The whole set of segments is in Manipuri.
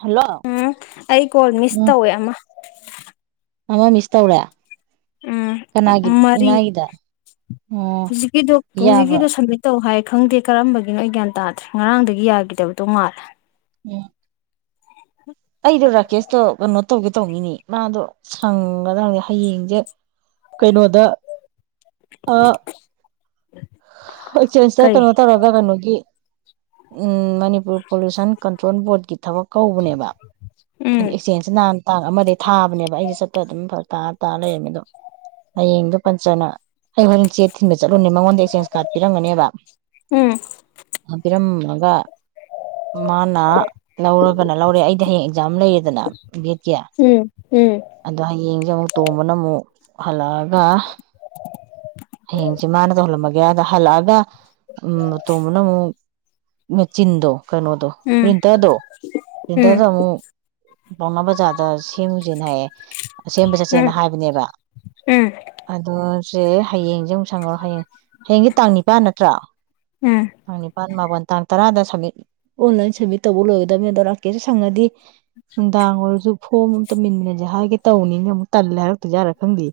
ꯍꯜꯂꯣ ꯎꯝ ꯑꯩ ꯀꯣꯜ ꯃꯤꯁ ꯎꯝ ꯇꯧꯋꯦ ꯑꯃ ꯑꯃ ꯃꯤꯁ ꯇꯧꯔꯦ ꯎꯝ ꯀꯅꯥꯒꯤ ꯃꯔꯤ ꯏꯃꯥꯒꯤꯗ ꯑꯣ ꯍꯧꯖꯤꯛꯀꯤꯗꯣ ꯌꯥꯕ꯭ꯔꯣ ꯍꯧꯖꯤꯛꯀꯤꯗꯣ ꯁꯝꯃꯤꯠ ꯇꯧ ꯍꯥꯏ ꯈꯪꯗꯦ ꯀꯔꯝꯕꯒꯤꯅꯣ ꯑꯩ ꯒ꯭ꯌꯥꯟ ꯇꯥꯗ꯭ꯔꯦ ꯉꯔꯥꯡꯗꯒꯤ ꯌꯥꯈꯤꯗꯕꯗꯣ ꯃꯥꯥꯜꯂꯦ ꯎꯝ ꯑꯩꯗꯣ ꯔꯥꯀꯦꯁꯇꯣ ꯀꯩꯅꯣ ꯇꯧꯒꯦ ꯇꯧꯅꯤꯅꯦ ꯃꯥꯗꯣ ꯁꯪꯒꯗꯔ ꯈꯪꯗꯦ ꯍꯌꯦꯡꯁꯦ ꯀꯩꯅꯣꯗ ꯑ ꯑꯦꯛꯆꯦꯟꯁꯇ ꯀꯔꯤ ꯀꯩꯅꯣ ꯇꯧꯔꯒ ꯀꯩꯅꯣꯒꯤ ꯎꯝ ꯃꯅꯤꯄꯨꯔ ꯄꯣꯂꯨꯁꯟ ꯀꯟ ꯇ꯭ꯔꯣꯟ ꯕꯣꯔꯗꯀꯤ ꯊꯕꯛ ꯀꯧꯕꯅꯦꯕ ꯎꯝ ꯑꯦꯛꯆꯦꯟꯁꯁꯤ ꯅꯍꯥꯟ ꯇꯥꯡ ꯑꯃꯗ ꯊꯥꯕꯅꯦꯕ ꯑꯩꯗꯤ ꯆꯠꯄ ꯑꯗꯨꯝ ꯐꯔꯛ ꯇꯥ ꯇꯥꯔ ꯂꯩꯔꯝꯃꯦ ꯑꯗꯣ ꯍꯌꯦꯡꯗꯣ ꯄꯟꯆꯅ ꯑꯩ ꯍꯣꯔꯦꯟ ꯆꯦ ꯊꯤꯟꯕ ꯆꯠꯂꯨꯅꯦ ꯆꯦꯟꯁ ꯀꯥꯔꯗ ꯄꯤꯔꯝꯒꯅꯤꯕ ꯎꯝ ꯄꯤꯔꯝ ꯃꯒ ꯃꯥꯅꯥ ꯂꯧꯔ ꯒꯅ ꯂꯧꯔꯦ ꯑꯩꯗꯤ ꯍꯌꯦꯡ ꯖꯥꯝ ꯂꯩꯌꯦꯗꯅ ꯚꯦꯠꯀꯤ ꯎꯝ ꯎꯝ ꯑꯗꯣ ꯍꯌꯦꯡ ꯑꯃꯨꯛ ꯇꯣꯝꯕꯅ ꯑꯃꯨꯛ ꯍꯜꯂꯛꯑꯒ ꯍꯌꯦꯡꯁꯦ ꯃꯥꯅ ꯇꯧꯍꯜꯂꯝꯃꯒꯦ ꯑꯗ ꯍꯜꯂꯛꯑꯒ ꯎꯝ ꯇꯣꯝꯕꯅ ꯃꯦꯆꯤꯟꯗꯣ ꯀꯩꯅꯣꯗꯣ ꯎꯝ ꯄ꯭ꯔꯤꯟꯇꯔꯗꯣ ꯎꯝ ꯄ꯭ꯔꯤꯟꯇꯔꯗ ꯑꯃꯨꯛ ꯄꯥꯎꯅꯥ ꯕꯖꯥꯔꯗ ꯁꯦꯝꯃꯨꯖꯤꯅ ꯍꯥꯏꯌꯦ ꯁꯦꯝꯕ ꯎꯝ ꯆꯠꯁꯦꯅ ꯍꯥꯏꯕꯅꯦꯕ ꯎꯝ ꯑꯗꯣ ꯁꯦ ꯍꯌꯦꯡꯁꯦ ꯑꯃꯨꯛ ꯁꯪꯉꯔꯣꯏ ꯍꯌꯦꯡ ꯍꯌꯦꯡꯖꯦ ꯇꯥꯡ ꯅꯤꯄꯥꯥꯟ ꯅꯠꯇ꯭ꯔꯥ ꯎꯝ ꯅꯤꯄꯜ ꯃꯥꯄꯜ ꯇꯥꯡ ꯇꯔꯥꯗ ꯁꯃꯤꯠ ꯑꯣꯟꯂꯥꯏꯟ ꯁꯃꯤꯠ ꯇꯧꯕ ꯂꯣꯏꯒꯗꯕꯅꯤ ꯑꯗꯣ ꯂꯥꯛꯀꯦꯁꯨ ꯁꯪꯉꯗꯤ ꯅꯨꯡꯗꯥꯡ ꯑꯣꯏꯔꯁꯨ ꯐꯣꯝ ꯑꯃ ꯇꯧꯃꯤꯃꯤꯟꯅꯁꯦ ꯍꯥꯏꯒꯦ ꯇꯧꯕꯅꯤꯅ ꯑꯃꯨꯛ ꯇꯜꯂꯦ ꯍꯥꯏꯔꯛꯇꯣꯏꯔꯥ ꯈꯪꯗꯦ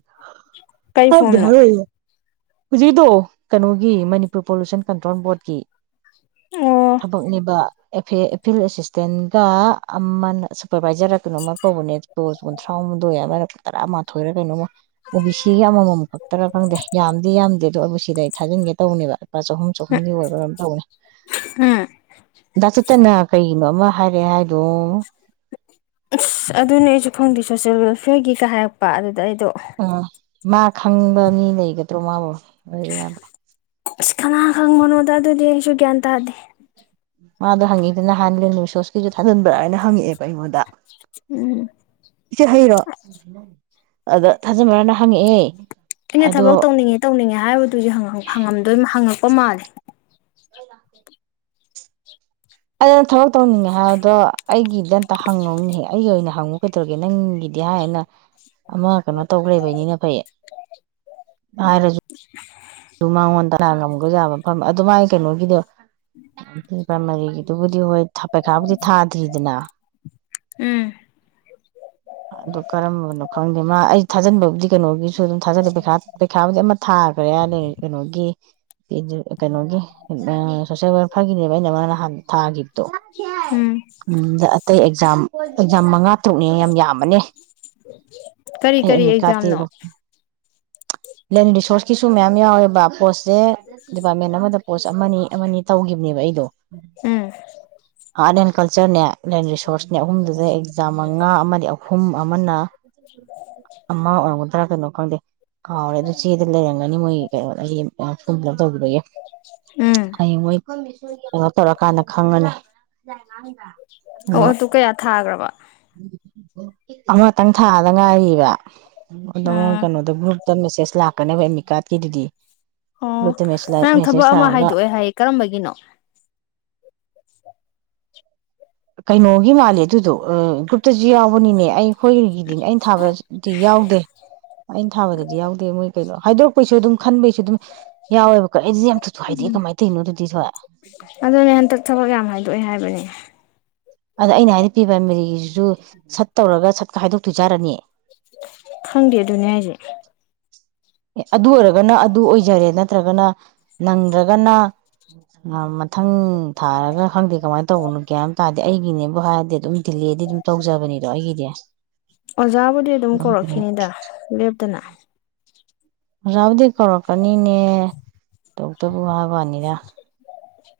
ꯀꯔꯤ ꯈꯪꯗꯦ ꯐꯣꯝꯅꯣ ꯍꯧꯖꯤꯛꯀꯤꯗꯣ ꯀꯩꯅꯣꯒꯤ ꯃꯅꯤꯄꯨꯔ ꯄꯣꯂꯨꯁꯟ ꯀꯟꯇ꯭ꯔꯣꯜ ꯕꯣꯔꯠꯀꯤ ꯑꯣ ꯊꯕꯛꯅꯦꯕ ꯑꯦ ꯐꯤꯜ ꯑꯦꯁꯤꯁꯇꯦꯟꯒ ꯑꯃꯅ ꯁꯨꯄꯔꯕꯥꯏꯖꯔꯔ ꯀꯩꯅꯣꯃ ꯀꯧꯕꯅꯦ ꯄꯣꯁ ꯀꯨꯟꯊ꯭ꯔꯥꯍꯨꯝꯗꯣꯏ ꯑꯃꯅ ꯇꯔꯥ ꯃꯥꯊꯣꯏꯔ ꯀꯩꯅꯣꯃ ꯑꯣ ꯕꯤ ꯁꯤꯒꯤ ꯑꯃꯃꯝ ꯈꯛꯇꯔ ꯈꯪꯗꯦ ꯌꯥꯝꯗꯤ ꯌꯥꯝꯗꯦ ꯑꯗꯣ ꯑꯩꯕꯨ ꯁꯤꯗ ꯑꯩ ꯊꯥꯖꯤꯟꯒꯦ ꯇꯧꯕꯅꯦꯕ ꯂꯨꯄꯥ ꯆꯍꯨꯝ ꯆꯍꯨꯝꯒꯤ ꯑꯣꯏꯕꯔ ꯀꯩꯄꯣ ꯇꯧꯅꯦ ꯎꯝ ꯗꯥꯆꯠꯇꯅ ꯀꯩꯒꯤꯅꯣ ꯑꯃ ꯍꯥꯏꯔꯛꯑꯦ ꯍꯥꯏꯗꯣ ꯑꯁ ꯑꯗꯨꯅꯦ ꯑꯩꯁꯨ ꯈꯪꯗꯦ ꯁꯣꯁꯦꯜ ꯋꯦꯜꯐꯤꯌꯔꯒꯤꯒ ꯍꯥꯏꯔꯛꯄ ꯑꯗꯨ ꯑꯗꯨꯗ ꯑꯩꯗꯣ ꯑ ꯃꯥ ꯈꯪꯕ ꯃꯤ ꯂꯩꯒꯗ꯭ꯔꯣ ꯃꯥꯕꯨ ꯑꯌꯥꯝꯕ ꯑꯁ ꯀꯅꯥ ꯈꯪꯕꯅꯣꯗ ꯑꯗꯨꯗꯤ ꯑꯩꯁꯨꯨ ꯒꯌꯥꯟ ꯇꯥꯗꯦ ꯃꯥꯗꯣ ꯍꯪꯉꯛꯑꯦ ꯅꯍꯥꯟ ꯂꯁꯣꯁꯀꯤꯁꯨ ꯊꯥꯖꯤꯟꯕ꯭ꯔꯅ ꯍꯪꯉꯛꯑꯦꯕ ꯑꯩꯉꯣꯟꯗ ꯎꯝ ꯏꯆꯦ ꯍꯩꯔꯣ ꯑꯗꯣ ꯊꯥꯖꯤꯟꯕ꯭ꯔꯅ ꯍꯪꯉꯛꯑꯦ ꯑꯩꯅ ꯑꯗꯣ ꯊꯕꯛ ꯇꯧꯅꯤꯡꯉꯦ ꯇꯧꯅꯤꯡꯉꯦ ꯍꯥꯏꯕꯗꯨꯗꯤ ꯍꯪꯉꯝꯗꯣꯏ ꯍꯉꯝ ꯄ ꯃꯥꯜꯂꯤ ꯑꯩ ꯂꯥꯛꯀꯦ ꯑꯗꯨꯅ ꯊꯕꯛ ꯇꯧꯅꯤꯡꯉꯦ ꯍꯥꯏꯕꯗꯣ ꯑꯩꯒꯤꯗ ꯑꯝꯇ ꯍꯪꯉꯧꯅꯤꯍ ꯑꯩꯒꯤ ꯑꯣꯏꯅ ꯍꯪꯉꯨ ꯀꯩꯗꯧꯔꯒꯦ ꯅꯪꯒꯤꯗꯤ ꯍꯥꯏꯌꯦꯅ ꯑꯃ ꯀꯩꯅꯣ ꯇꯧꯈ ꯂꯩꯕꯩꯅꯤꯅ ꯐꯩꯌꯦ ꯍꯥꯏꯔꯁꯨ ꯑꯗꯨ ꯃꯉꯣꯟꯗ ꯂꯥꯜꯂꯝꯕ ꯌꯥꯕ ꯃꯐꯝ ꯑꯗꯨ ꯃꯥꯒꯤ ꯀꯩꯅꯣꯒꯤꯗꯣ ꯂꯄꯥ ꯃꯔꯤꯒꯤꯗꯨꯕꯨꯗꯤ ꯍꯣꯏ ꯄꯩꯈꯥꯕꯨꯗꯤ ꯊꯥꯗ꯭ꯔꯤꯗꯅ ꯎꯝ ꯑꯗꯨ ꯀꯔꯝꯕꯅꯣ ꯈꯪꯗꯦ ꯃꯥ ꯑꯩ ꯊꯥꯖꯟꯕꯕꯨꯗꯤ ꯀꯩꯅꯣꯒꯤꯁꯨ ꯑꯗꯨꯝ ꯊꯥꯖꯗꯦꯩꯈ ꯄꯩꯈꯥꯕꯨꯗꯤ ꯑꯃ ꯊꯥꯈ꯭ꯔꯦꯅ ꯀꯩꯅꯣꯒꯤ ꯀꯩꯅꯣꯒꯤ ꯁꯣꯁꯦꯜ ꯋꯥꯔꯛ ꯐꯒꯤꯅꯦꯕ ꯑꯩꯅ ꯃꯥ ꯅꯍꯥꯟ ꯊꯥꯈꯤꯕꯗꯣ ꯎꯝ ꯑꯇꯩ ꯑꯦꯛꯖꯥꯝ-ꯑꯦꯛꯖꯥꯝ ꯃꯉꯥ ꯇꯔꯛꯅꯦ ꯌꯥꯝ ꯌꯥꯝꯕꯅꯦ ꯑꯩ ꯀꯔꯤ-ꯀꯔꯤ ꯑꯦꯗꯃꯤꯠ ꯀꯥꯔꯗꯇꯤ ꯑꯦꯛꯖꯥꯝꯅꯣ ꯑꯗꯨꯝ ꯂꯦꯟ ꯔꯤꯁꯣꯔꯁꯀꯤꯁꯨ ꯃꯌꯥꯝ ꯌꯥꯎꯋꯦ ꯕ ꯄꯣꯁꯁꯦ ꯗꯤꯄꯥꯔꯠꯃꯦꯟ ꯑꯃꯗ ꯄꯣꯁ ꯑꯃꯅꯤ-ꯑꯃꯅꯤ ꯇꯧꯈꯤꯕꯅꯦꯕ ꯑꯩꯗꯣ ꯎꯝ ꯑꯥꯔꯠ ꯑꯦꯟ ꯀꯜꯆꯔꯅꯦ ꯂꯟ ꯔꯤꯁꯣꯔꯁꯅꯦ ꯑꯍꯨꯝꯗꯨꯗ ꯑꯦꯛꯖꯥꯝ ꯃꯉꯥ ꯑꯃꯗꯤ ꯑꯍꯨꯝ ꯑꯃꯅ ꯑꯃ ꯑꯣꯏꯔꯝꯒꯗꯔꯥ ꯀꯩꯅꯣ ꯈꯪꯗꯦ ꯀꯥꯎꯔꯦ ꯑꯗꯨ ꯆꯦꯗ ꯂꯩꯔꯝꯒꯅꯤ ꯃꯣꯏ ꯅꯣ ꯑꯩ ꯐꯣꯔꯝ ꯐꯤꯜꯂꯞ ꯇꯧꯕꯤꯔꯒꯦ ꯎꯝ ꯍꯌꯦꯡ ꯃꯣꯏ ꯀꯩꯅꯣ ꯇꯧꯔꯛꯀꯥꯟꯗ ꯈꯪꯉꯅꯤ ꯑꯣ ꯑꯗꯣ ꯑꯗꯨ ꯀꯌꯥ ꯊꯥꯒ꯭ꯔꯕ ꯑꯃꯇꯪ ꯊꯥꯗ ꯉꯥꯏꯔꯤꯕ ꯑꯗꯣ ꯃꯣꯏ ꯎꯝ ꯀꯩꯅꯣꯗꯨꯕꯨ ꯇ ꯃꯦꯁꯦꯖ ꯂꯥꯛꯀꯅꯦꯕ ꯑꯦꯃꯤꯀꯥꯔꯠꯀꯤꯗꯨꯗꯤ ꯑꯣ ꯉꯔꯥꯡ ꯊꯕꯛ ꯑꯃ ꯍꯥꯏꯗꯣꯛꯑꯦ ꯍꯥꯏ ꯀꯔꯝꯕꯒꯤꯅꯣ ꯀꯩꯅꯣꯒꯤ ꯃꯥꯜꯂꯦ ꯑꯗꯨꯗꯣ ꯒ꯭ꯔꯨꯞꯇꯁꯨ ꯌꯥꯎꯕꯅꯤꯅꯦ ꯑꯩ ꯑꯩꯈꯣꯏꯒꯤꯗꯤꯅꯦ ꯑꯩꯅ ꯊꯥꯕꯗꯤ ꯌꯥꯎꯗꯦ ꯑꯩꯅ ꯊꯥꯕꯗꯗꯤ ꯌꯥꯎꯗꯦ ꯃꯣꯏ ꯀꯩꯅꯣ ꯍꯥꯏꯗꯣꯔꯛꯄꯩꯁꯨ ꯑꯗꯨꯝ ꯈꯟꯕꯩꯁꯨ ꯑꯗꯨꯝ ꯌꯥꯎꯋꯦꯕꯀꯣ ꯑꯩꯗꯤ ꯌꯥꯝ ꯊꯨꯟ ꯊꯨꯟ ꯍꯥꯏꯥꯏꯗꯦ ꯎꯝ ꯀꯃꯥꯏꯅ ꯇꯧꯔꯤꯅꯣ ꯑꯗꯨꯗꯤ ꯊ ꯑꯗꯨꯅꯦ ꯍꯟꯇꯛ ꯊꯕꯛ ꯌꯥꯝ ꯍꯥꯏꯗꯣꯛꯑꯦ ꯍꯥꯏꯕꯅꯦ ꯑꯗ ꯑꯩꯅ ꯍꯥꯏꯗꯤ ꯄ꯭ꯔꯤ ꯄꯥꯏꯃꯥꯔꯤꯒꯤꯁꯨ ꯁꯠ ꯇꯧꯔꯒ ꯁꯠꯀ ꯍꯥꯏꯗꯣꯛꯇꯣꯏꯖꯥꯔꯅꯤ ꯈꯪꯗꯦ ꯑꯗꯨꯅꯦ ꯍꯥꯏꯁꯦ ꯑꯦ ꯑꯗꯨ ꯑꯣꯏꯔꯒꯅ ꯑꯗꯨ ꯑꯣꯏꯖꯔꯦ ꯅꯠꯇ꯭ꯔꯒꯅ ꯅꯪꯗ꯭ꯔꯒꯅ ꯃꯊꯪ ꯊꯥꯔꯒ ꯈꯪꯗꯦ ꯀꯃꯥꯏꯅ ꯇꯧꯕꯅꯣ ꯒꯌꯥꯟ ꯑꯃ ꯇꯥꯗꯦ ꯑꯩꯒꯤꯅꯦꯕꯨ ꯍꯥꯏꯔꯗꯤ ꯑꯗꯨꯝ ꯗꯤꯂꯦꯗꯤ ꯑꯗꯨꯝ ꯇꯧꯖꯕꯅꯤꯗꯣ ꯑꯩꯒꯤꯗꯤ ꯑꯣꯖꯥꯕꯨꯗꯤ ꯑꯗꯨꯝ ꯀꯧꯔꯛꯈꯤꯅꯤꯗ ꯂꯦꯞꯇꯅ ꯑꯣꯖꯥꯕꯨꯗꯤ ꯀꯧꯔꯛꯀꯅꯤꯅꯦ ꯗꯣꯛꯇꯕꯨ ꯍꯥꯏꯕꯋꯥꯅꯤꯗ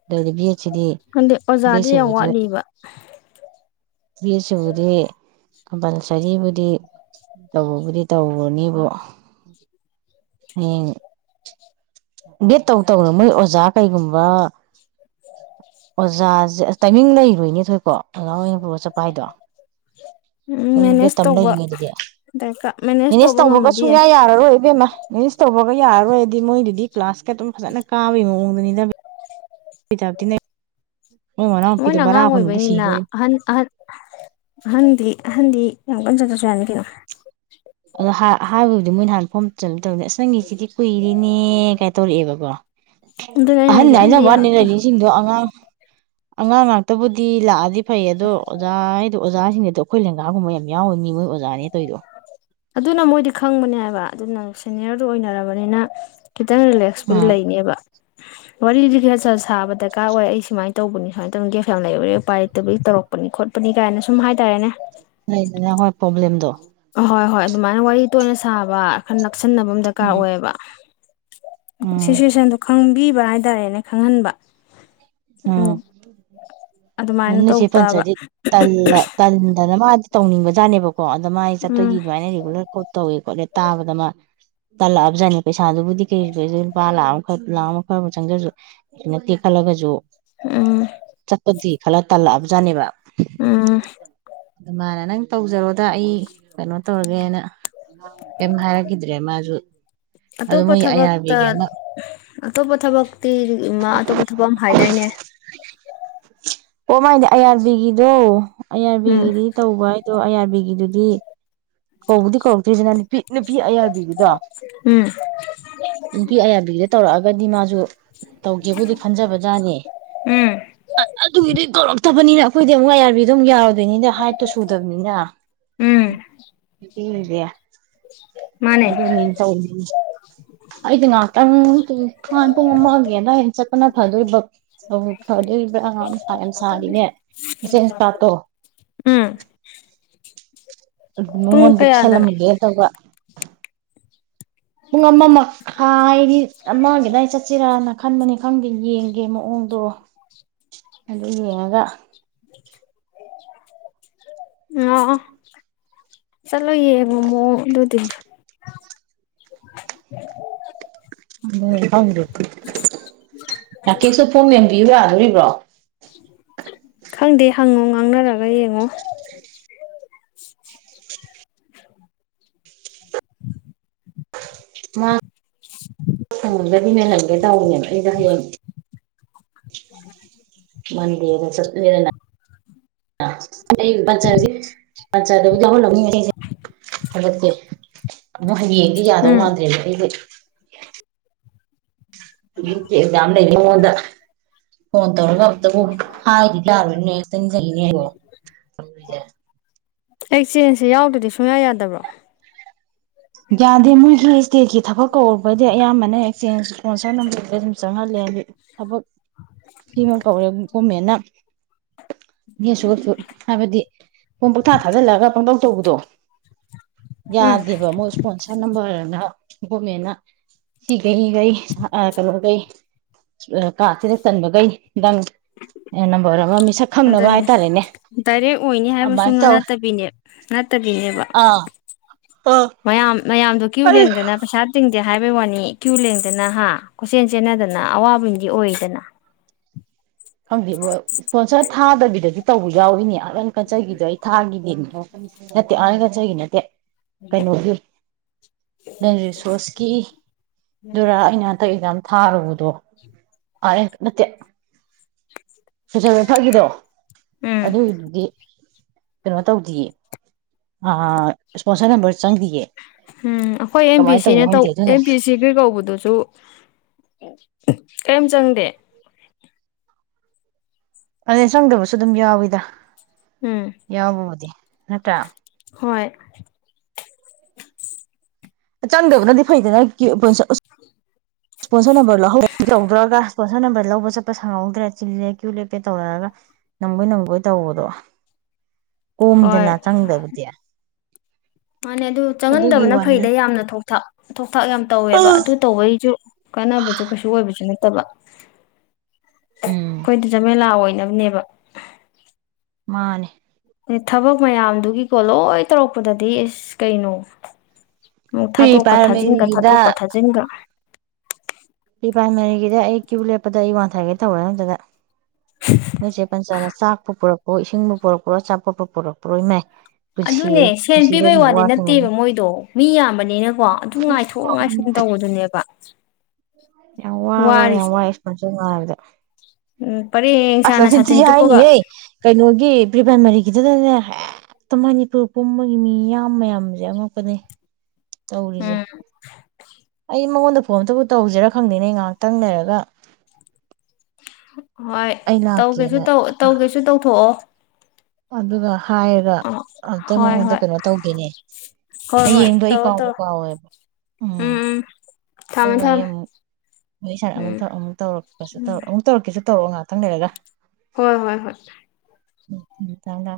ꯂꯩꯗꯕꯤ ꯈꯪꯗꯦ ꯑꯣꯖꯥꯗꯤ ꯌꯥꯝ ꯋꯥꯠꯂꯤꯕ ꯕꯦꯇꯁꯤꯕꯨꯗꯤ ꯀꯝꯄꯜꯁꯔꯤꯕꯨꯗꯤ ꯇꯧꯕꯕꯨꯗꯤ ꯇꯧꯔꯅꯤꯕꯨ ꯍꯌꯦꯡ ꯕꯦꯠ ꯇꯧ ꯇꯧꯅ ꯃꯣꯏ ꯑꯣꯖꯥ ꯀꯩꯒꯨꯝꯕ ꯑꯣꯖꯥꯁꯦ ꯇꯥꯏꯃꯤꯡ ꯂꯩꯔꯣꯏꯅꯤ ꯊꯣꯏꯀꯣ ꯑꯣꯖꯥ ꯍꯣꯏ ꯑꯣꯏꯅ ꯄꯨꯔꯣ ꯆꯠꯄ ꯍꯥꯏꯗꯣ ꯎꯝ ꯁꯣꯝꯗ ꯃꯦꯅꯦꯖ ꯕꯦꯇ ꯇꯝ ꯇꯧꯕ ꯂꯩꯔꯤꯉꯩꯗꯗꯤ ꯗꯔꯀꯥꯔ ꯃꯦꯅꯦꯖ ꯇꯧꯕ ꯇꯧꯕꯒ ꯉꯝꯃꯗꯤ ꯌꯥꯏ ꯁꯨꯡꯌꯥ ꯌꯥꯔꯔꯣꯏ ꯏꯕꯦꯝꯃ ꯃꯦꯅꯦꯖ ꯇꯧꯕꯒꯩ ꯥ ꯌꯥꯔꯔꯣꯏꯑꯦꯗꯤ ꯃꯣꯏꯗꯨꯗꯤ ꯀꯂꯥꯁꯀ ꯑꯗꯨꯝ ꯐꯖꯅ ꯀꯥꯕꯒꯤ ꯃꯑꯣꯡꯗꯨꯅꯤꯗ ꯍꯩꯗꯕꯗꯤꯅꯦ ꯃꯣꯏꯅ ꯑꯉꯥꯡ ꯑꯣꯏꯕꯅꯤꯅ ꯑꯍꯟ-ꯑꯍꯟ ꯑꯍꯟꯗꯤ ꯑꯍꯟꯗꯤ ꯌꯥꯝ ꯀꯟ ꯆꯠꯇꯔꯁꯨ ꯌꯥꯅꯤ ꯀꯅꯣ ꯍꯕꯗꯤ ꯃꯣꯏꯅ ꯍꯅ ꯐꯣꯝ ꯆ ꯇꯧꯅꯦ ꯑꯁ ꯅꯪꯒꯤꯁꯤꯗꯤ ꯀꯨꯏꯔꯤ ꯀꯥꯏ ꯇꯧꯔꯛꯑꯦꯕꯀꯣ ꯑꯗꯨꯅ ꯑꯩꯅ ꯑꯍꯟ ꯍꯥꯏꯁꯦ ꯍꯥꯏꯅ ꯑꯍꯟꯗꯤ ꯌꯥꯝ ꯋꯥꯠꯅꯤꯔꯅꯤꯁꯤꯡꯗꯣ ꯑꯉꯥꯡ ꯑꯉꯥꯡ ꯉꯥꯛꯇꯕꯨꯗꯤ ꯂꯥꯛꯑꯗꯤ ꯐꯩ ꯑꯗꯣ ꯑꯣꯖꯥ ꯍꯥꯏꯗꯣ ꯑꯣꯖꯥꯁꯤꯡꯗꯣ ꯑꯩꯈꯣꯏ ꯂꯦꯡꯒꯥꯒꯨꯝꯕ ꯌꯥꯝ ꯌꯥꯎꯋ ꯃꯤ ꯃꯣꯏ ꯑꯣꯖꯥꯅꯦꯅ ꯇꯧꯔꯤꯗꯣ ꯑꯗꯨꯅ ꯃꯣꯏꯗꯤ ꯈꯪꯕꯅꯦ ꯍꯥꯏꯕ ꯑꯗꯨꯅ ꯁꯦꯅꯤꯌꯔꯗꯨ ꯑꯣꯏꯅꯔꯕꯅꯤꯅ ꯈꯤꯇꯪ ꯔꯤꯂꯦꯛꯁꯄꯨꯗꯤ ꯑꯥ ꯂꯩꯅꯦꯕ ꯋꯥꯔꯤ ꯂꯤ ꯈ ꯁꯥꯔ ꯁꯥꯕ ꯗꯔꯀꯥꯔ ꯑꯣꯏ ꯑꯩ ꯁꯨꯃꯥꯏꯅ ꯇꯧꯕꯅꯤ ꯁꯨꯃꯥꯏꯅ ꯇꯧꯅꯤ ꯒꯦꯁ ꯌꯥꯝ ꯂꯩꯕꯔꯦ ꯎꯄꯥꯏ ꯂꯩꯇꯕꯒꯤ ꯇꯧꯔꯛꯄꯅꯤ ꯈꯣꯠꯄꯅꯤ ꯀꯥꯏꯅ ꯁꯨꯝ ꯍꯥꯏꯇꯥꯔꯦꯅꯦ ꯂꯩ ꯂꯩꯅꯦ ꯍꯣꯏ ꯄ꯭ꯔꯣꯕ꯭ꯂꯦꯝꯗꯣ ꯍꯍꯣꯏ ꯍꯣꯏ ꯑꯗꯨꯃꯥꯏꯅ ꯋꯥꯔꯤ ꯇꯣꯏꯅ ꯁꯥꯕ ꯑꯈꯟ ꯀꯛꯁꯟꯅꯕ ꯑꯃ ꯗꯔꯀꯥꯔ ꯎꯝ ꯑꯣꯏꯌꯦꯕ ꯎꯝ ꯁꯤꯁꯨꯁꯗꯨ ꯈꯪꯕꯤꯕ ꯍꯥꯏꯇꯥꯔꯦꯅꯦ ꯈꯪꯍꯟꯕ ꯎꯝ ꯎꯝ ꯑꯗꯨꯃꯥꯏꯅ ꯇꯧ ꯅꯁꯤꯦꯄꯟ ꯇꯥꯕ ꯆꯗꯤ ꯇꯂ ꯇꯜꯗꯅ ꯃꯥ ꯇꯧꯅꯤꯡꯕꯖꯥꯅꯦꯕꯣ ꯀꯣ ꯑꯗ ꯃꯥꯥꯏ ꯆꯠꯇꯣꯏꯒꯤ ꯎꯝ ꯑꯗꯨꯃꯥꯏꯅ ꯔꯤꯒꯨꯂꯔ ꯀꯣ ꯇꯧꯋꯦ ꯈꯣꯠꯂꯦ ꯇꯥꯕꯗ ꯃꯥ ꯇꯜꯂꯛꯑꯕꯖꯠꯅꯤ ꯄꯩꯁꯥꯗꯨꯕꯨꯗꯤ ꯀꯩ ꯀ ꯂꯨꯄꯥ ꯂꯥꯛ ꯑꯃꯔ ꯂꯥꯈ ꯑꯃ ꯈꯔ ꯑꯃ ꯆꯪꯗꯁꯨ ꯑꯗꯨꯅ ꯇꯦꯛꯈꯠꯂꯒꯁꯨ ꯎꯝ ꯆꯠꯄꯣ ꯍꯜ ꯇꯥ ꯅꯤꯕ ꯎꯝ ꯅꯪ ꯇꯧꯖꯔꯣꯗ ꯑꯩ ꯀꯩꯅꯣ ꯇꯧꯔꯒꯦꯅ ꯀꯩꯝꯇ ꯍꯥꯏꯔꯛꯈꯤꯗ꯭ꯔꯦ ꯃꯥꯁꯨ ꯑꯗꯨ ꯑꯇꯣꯞꯄ ꯃꯣꯏ ꯑꯥꯏ ꯊꯕꯛꯇ ꯑꯥꯔꯕꯤꯒꯤ ꯑꯃ ꯑꯇꯣꯞꯄ ꯊꯕꯛꯇꯤ ꯑꯇꯣꯞꯄ ꯊꯕꯛ ꯑꯃ ꯍꯥꯏ ꯏꯅꯦ ꯑꯣ ꯃꯥꯏꯗꯤ ꯑꯌꯥꯥꯔꯕꯤꯒꯤꯗꯣ ꯑꯥꯏ ꯑꯥꯔ ꯎꯝ ꯕꯤꯒꯤꯗꯤ ꯇꯧꯕ ꯍꯥꯏꯗꯣ ꯑꯥꯏ ꯑꯥꯔꯕꯤꯒꯤꯗꯨꯗꯤ ꯀꯧꯕꯨꯗꯤ ꯀꯧꯔꯛꯇ꯭ꯔꯤꯁꯤꯅ ꯅꯨꯄꯤ ꯅꯨꯄꯤ ꯑꯌꯥꯕꯤꯒꯤꯗꯣ ꯎꯝ ꯅꯨꯄꯤ ꯑꯌꯥꯕꯤꯒꯤꯗ ꯇꯧꯔꯛꯑꯒꯗꯤ ꯃꯥꯁꯨ ꯇꯧꯒꯦꯕꯨꯗꯤ ꯈꯟꯖꯕ ꯎꯝ ꯖꯥꯠꯅꯤꯒꯤ ꯕꯅꯤꯅ ꯑꯩꯈꯣꯏꯗꯤ ꯑꯃꯨꯛ ꯑꯔꯕꯤꯗ ꯑꯗꯨꯝ ꯌꯥꯔꯦ ꯑꯗꯨꯩꯅꯤꯗ ꯍꯥꯏꯠꯇꯣ ꯁꯨꯗꯕꯅꯤꯅ ꯎꯝ ꯌꯦꯗꯌꯥ ꯃꯥꯅꯦ ꯑꯗꯨꯅꯦ ꯇꯧꯅꯤꯡ ꯑꯩꯗꯤ ꯉꯍꯥꯛꯇꯪ ꯈꯥꯟ ꯄꯨꯡ ꯑꯃꯒꯤꯒꯅ ꯍꯩꯅ ꯆꯠꯄꯅ ꯐꯗꯣꯏꯕ ꯑꯣ ꯏ ꯑꯗꯨ ꯐꯥꯏꯝ ꯁꯥꯗꯅꯦ ꯁꯦ ꯇꯥꯇꯣ ꯎꯝ ꯑꯗꯨ ꯄꯨꯡ ꯃꯉꯣꯟꯗ ꯀꯌꯥꯗꯅꯣ ꯄꯤꯁꯜꯂꯝꯒꯦ ꯇꯧꯕ ꯄꯨꯡ ꯑꯃ ꯃꯈꯥꯏꯒꯤ ꯑꯃꯒꯤꯗꯥꯏ ꯆꯠꯁꯤꯔꯅ ꯈꯟꯕꯅꯤ ꯈꯪꯗꯦ ꯌꯦꯡꯒꯦ ꯃꯑꯣꯡꯗꯣ ꯑꯗꯨ ꯌꯦꯡꯉꯒꯥ ꯑꯣ ꯆꯠꯂꯣ ꯌꯦꯡꯉꯣ ꯃꯑꯣꯡ ꯑꯗꯨꯗꯤ [inaudible] ꯑꯗꯨꯅꯤ ꯈꯡꯗꯦ ꯔꯥꯀꯦꯁꯇꯣ ꯐꯣꯝ ꯃꯦꯟ ꯕꯤꯌꯨ ꯌꯥꯗꯣꯔꯤꯕ꯭ꯔꯣ ꯈꯪꯗꯦ ꯍꯪꯉꯣ ꯉꯥꯡꯅꯔꯒ ꯌꯦꯡꯉꯣ ꯎꯝ ꯃꯥ ꯁꯡꯉꯒꯗꯤ ꯃꯦꯜꯍꯟꯒꯦ ꯇꯧꯕꯅꯦꯕ ꯑꯩꯗꯣ ꯍꯌꯦꯡ ꯎꯝ ꯃꯗꯤꯔꯗ ꯆꯠꯂꯦꯗꯅ ꯅ ꯑꯗꯩꯩ ꯃꯖꯥꯖꯤꯗ ꯑꯠꯆꯥ ꯑꯗꯨꯗ ꯂꯧꯍꯜꯂꯝꯅꯤꯁꯦ ꯍꯧꯒꯠꯀꯦ [inaudible] [unintelligible] ꯑꯗꯣ ꯍꯌꯦꯡꯗꯤ ꯌꯥꯗꯧ ꯃꯥꯟꯗ꯭ꯔꯦꯕ ꯑꯩꯗꯣ ꯍꯨꯖꯤꯛꯇꯤ ꯑꯦꯛꯖꯥꯝ ꯂꯩꯔꯤꯉꯣꯟꯗ ꯐꯣꯟ ꯇꯧꯔꯒ ꯑꯃꯨꯛꯇꯕꯨ ꯍꯥꯏꯒꯤꯇꯔꯤꯅꯦ ꯑꯩ ꯪꯅꯤꯣ [inaudible] ꯑꯩꯛꯆꯦꯟꯖꯁꯦ ꯌꯥꯎꯗꯗꯤ ꯁꯨꯡꯌꯥ ꯌꯥꯗꯕ꯭ꯔꯣ ꯌꯥꯗꯦ ꯃꯣꯏꯒꯤ ꯏꯁꯇꯦꯠꯀꯤ ꯊꯕꯛ ꯀꯧꯔꯛꯄꯩꯗꯤ ꯑꯌꯥꯝꯕ ꯅ ꯑꯦꯛꯆꯦꯟꯖ ꯄꯣꯟꯁꯔ ꯅꯝꯕꯔꯗꯤ ꯑꯗꯨꯝ ꯆꯪꯉꯒꯦ ꯅꯦꯂꯤꯠ ꯊꯕꯛ ꯁꯤꯃ ꯀꯧꯔꯦ ꯒꯣꯔꯃꯦꯟꯅ ꯒꯤꯁꯨ ꯍꯥꯏꯕꯗꯤ ꯐꯣꯝ ꯄꯪꯊꯥ ꯊꯥꯖꯤꯜꯂꯒ ꯄꯪꯇꯧ ꯇꯧꯕꯗꯣ ꯌꯥꯗꯦꯕ ꯃꯣꯏꯁꯨ ꯁꯅꯝꯕꯔꯅ ꯒꯣꯃꯦꯟꯠꯅ ꯀꯩ ꯀꯩ ꯑ ꯀꯩꯅꯣ ꯀꯩ ꯑ ꯀꯥꯁꯤꯗ ꯆꯟꯕꯒꯩ ꯈꯪꯅꯕ ꯑꯗꯨꯅꯦ ꯍꯥꯏꯇꯥꯔꯦꯅꯦ ꯗꯥꯏꯔꯦꯛ ꯑꯣꯏꯅꯤ ꯍꯥꯏꯕꯁꯨ ꯑꯗꯨꯃꯥꯏꯅ ꯇꯧꯋꯦ ꯅꯠꯇꯕꯤꯅꯦ ꯅꯠꯇꯕꯤꯅꯦꯕ ꯑꯣꯐ ꯃꯌꯥꯝ ꯃꯌꯥꯝꯗꯣ ꯀ꯭ꯌꯨ ꯂꯦꯡꯗꯅ ꯄꯩꯁꯥ ꯇꯤꯡ ꯍꯥꯏꯕꯩ ꯋꯥꯅꯤ ꯏ꯭ꯌꯨ ꯂꯦꯡꯗꯅ ꯍꯥ ꯀꯣꯏꯆꯦꯟ ꯆꯦꯟꯅꯗꯅ ꯑꯋꯥꯕꯗꯤ ꯑꯣꯏꯗꯅ ꯈꯪ ꯄꯣꯁꯠ ꯊꯥꯗꯕꯤꯗꯗꯤ ꯇꯧꯕ ꯌꯥꯎꯋꯏꯅꯦ ꯑꯟ ꯀꯠꯆꯈꯤꯗꯣ ꯑꯩ ꯊꯥꯈꯤꯗꯦꯅꯦ ꯅꯠꯇꯦ ꯑꯥꯅ ꯈꯟꯆꯒꯤ ꯅꯠꯇꯦ ꯀꯩꯅꯣꯒꯤ ꯅ ꯔꯤꯁꯣꯔꯁꯀꯤꯗꯨꯔꯥ ꯑꯩꯅ ꯍꯟꯇꯛ ꯑꯦꯛꯖꯥꯝ ꯊꯥꯔꯨꯕꯗꯣ ꯑꯔ ꯅꯠꯇ ꯁꯣꯏꯁ ꯊꯛꯒꯤꯗꯣ ꯎꯝ ꯑꯗꯨꯒꯤꯗꯨꯗꯤ ꯀꯩꯅꯣ ꯇꯧꯗꯤꯌꯦ ꯏꯁꯄꯣꯟꯁꯔ ꯅꯝꯕꯔ ꯆꯪꯗꯤꯌꯦ ꯎꯝ ꯑꯩꯈꯣꯏ ꯑꯦꯝ ꯄꯤ ꯀꯃꯥꯏꯅ ꯇꯧꯅꯣ ꯁꯤꯅ ꯇꯧ ꯈꯪꯗꯦ ꯑꯗꯨꯅ ꯑꯦꯝ ꯄꯤ ꯁꯤꯒꯤ ꯀꯧꯕꯗꯨꯁꯨ ꯀꯔꯤꯝ ꯆꯪꯗꯦ ꯑꯗꯩ ꯆꯪꯗꯕꯁꯨ ꯑꯗꯨꯝ ꯌꯥꯎꯋꯤꯗ ꯎꯝ ꯌꯥꯎꯕꯨꯗꯤ ꯍꯦꯠꯇ ꯍꯣꯏ ꯆꯪꯗꯕꯅꯗꯤ ꯐꯩꯗꯅ ꯀ ꯄꯨ ꯄꯣꯟꯁꯣ ꯅꯝꯕꯔ ꯂꯧꯍꯧꯕ ꯇꯧꯗ꯭ꯔꯒ ꯄꯣꯠꯁꯣꯟ ꯅꯝꯕꯔ ꯂꯧꯕ ꯆꯠꯄ ꯁꯪꯍꯧꯗ꯭ꯔꯦ ꯆꯤꯜꯂꯦ ꯀ꯭ꯌꯨ ꯂꯦꯞꯄꯦ ꯇꯧꯔꯒ ꯅꯝꯃꯣꯏ ꯅꯝꯒꯣꯏ ꯇꯧꯕꯗꯣ ꯀꯣꯝꯃꯤꯗꯅ ꯍꯣꯏ ꯆꯪꯗꯕꯗꯤ ꯃꯥꯅꯦ ꯑꯗꯨ ꯑꯗꯨꯒꯤ ꯆꯪꯍꯟꯗꯕꯅ ꯋꯥꯅꯤꯗ ꯐꯩꯗ ꯌꯥꯝꯅ ꯊꯣꯛ ꯊ ꯊꯣꯛ ꯊꯥꯛ ꯌꯥꯝ ꯇꯧꯋꯦꯕ ꯑꯗꯨ ꯇꯧꯕꯩꯁꯨ ꯀꯥꯟꯅꯕꯁꯨ ꯀꯩꯁꯨ ꯑꯣꯏꯕꯁꯨ ꯅꯠꯇꯕ ꯎꯝ ꯑꯩꯈꯣꯏꯗꯤ ꯖꯃꯦꯂꯥ ꯑꯣꯏꯅꯕꯅꯦꯕ ꯃꯥꯅꯦ ꯑꯦ ꯊꯕꯛ ꯃꯌꯥꯝꯗꯨꯒꯤꯀꯣ ꯂꯣꯏ ꯇꯧꯔꯛꯄꯗꯗꯤ ꯑꯦꯁ ꯀꯩꯅꯣ ꯎꯝ ꯄ꯭ꯔꯤ ꯊꯥꯗꯣꯛꯀ ꯊꯥꯖꯤꯟꯒ ꯄ꯭ꯔꯥꯏꯃꯥꯔꯤꯒꯤꯗ ꯊꯥꯗꯣꯛꯀ ꯊꯥꯖꯤꯟꯒ ꯄ꯭ꯔꯥꯏꯃꯔꯤꯒꯤꯗꯤ ꯑꯩ ꯀ꯭ꯌꯨ ꯂꯦꯞꯄꯗ ꯑꯩ ꯋꯥꯡꯊꯥꯏꯒꯤ ꯇꯧꯔꯦ ꯑꯝꯇꯗ ꯅꯣꯏ ꯆꯦ ꯄ ꯆꯅ ꯆꯥꯛꯄꯨ ꯄꯨꯔꯛꯄ ꯑꯣ ꯏꯁꯤꯡꯕꯨ ꯄꯣꯔꯛꯄ꯭ꯔꯣ ꯑꯆꯥꯄꯣꯠꯄ ꯄꯣꯔꯛꯄ꯭ꯔꯣ ꯏ ꯃꯥꯏ ꯑꯗꯨꯅꯦ ꯁꯦꯟ ꯄꯤꯕꯩ ꯋꯥꯗꯤ ꯊꯦꯡꯅꯅꯤ ꯅꯠꯇꯦꯕ ꯃꯣꯏꯗꯣ ꯃꯤ ꯌꯥꯝꯕꯅꯤꯅꯀꯣ ꯑꯗꯨ ꯉꯥꯏꯊꯣꯛ ꯉꯥꯏꯁꯨꯝ ꯇꯧꯕꯗꯨꯅꯦꯕ [unintelligible] [unintelligible] ꯋꯥꯔꯤꯁꯦ [inaudible] ꯎꯝ ꯄꯔꯦꯡ ꯑꯁ ꯁꯥꯅ ꯁꯥꯇꯤꯟ ꯅꯆꯤꯟꯊꯤ ꯇꯨꯞꯄꯒ ꯍꯥꯏꯅꯤꯍꯦ ꯀꯩꯅꯣꯒꯤ ꯄ꯭ꯔꯤꯄ꯭ꯔꯥꯏꯃꯔꯤ__ ꯒꯤꯇꯗꯅꯦ ꯍꯦꯛꯇ ꯃꯅꯤꯄꯨꯔ ꯄꯨꯝꯕꯒꯤ ꯃꯤꯌꯥꯝ ꯃꯌꯥꯝꯁꯦ ꯑꯉꯛꯄꯅꯤ ꯇꯧꯔꯤꯁꯦ ꯎꯝ ꯁꯤ ꯃꯉꯣꯟꯗ ꯐꯣꯟꯇ ꯑꯝꯇꯥꯕꯨ ꯇꯧꯁꯤꯔꯥ ꯈꯪꯗꯦꯅꯦ ꯉꯥꯏꯍꯥꯛꯇꯪ ꯂꯩꯔꯒ [inaudible] ꯍꯣꯏ ꯑꯩ ꯇꯧꯒꯦꯁꯨ ꯂꯥꯛꯀꯦꯅ ꯇꯧ ꯇꯧꯒꯦꯁꯨ ꯇꯧꯊꯣꯛꯑꯣ ꯑꯗꯨꯒ ꯍꯥꯏꯔ ꯑ ꯑꯝꯇ ꯍꯣꯏ ꯃꯉꯣꯟꯗ ꯍꯣꯏ ꯀꯩꯅꯣ ꯇꯧꯒꯦꯅꯦ ꯍꯣꯏ ꯍꯣꯏ ꯍꯌꯦꯡꯗꯣ ꯑꯩ ꯇꯧꯔꯣ ꯀꯥꯎꯕꯨ ꯇꯧꯔꯣ ꯀꯥꯎꯋꯦꯕ ꯎꯝ ꯊꯝꯃꯦ ꯑꯗꯨꯒ ꯑꯩ ꯊꯝꯃꯦ ꯑꯃꯨꯛ ꯃꯣꯏ ꯁꯔ ꯑꯃꯨꯛ ꯎꯝ ꯑꯃꯨꯛ ꯇꯧꯔꯛꯄꯁꯨ ꯎꯝ ꯑꯃꯨꯛ ꯇꯧꯔꯛꯀꯦꯁꯨ ꯇꯧꯔꯛꯑꯣ ꯉꯥꯛꯇꯪ ꯂꯩꯔꯒ ꯍꯣꯏ ꯍꯣꯏ ꯍꯣꯏ ꯎꯝ ꯊꯝꯃꯤ ꯊꯝꯃꯤ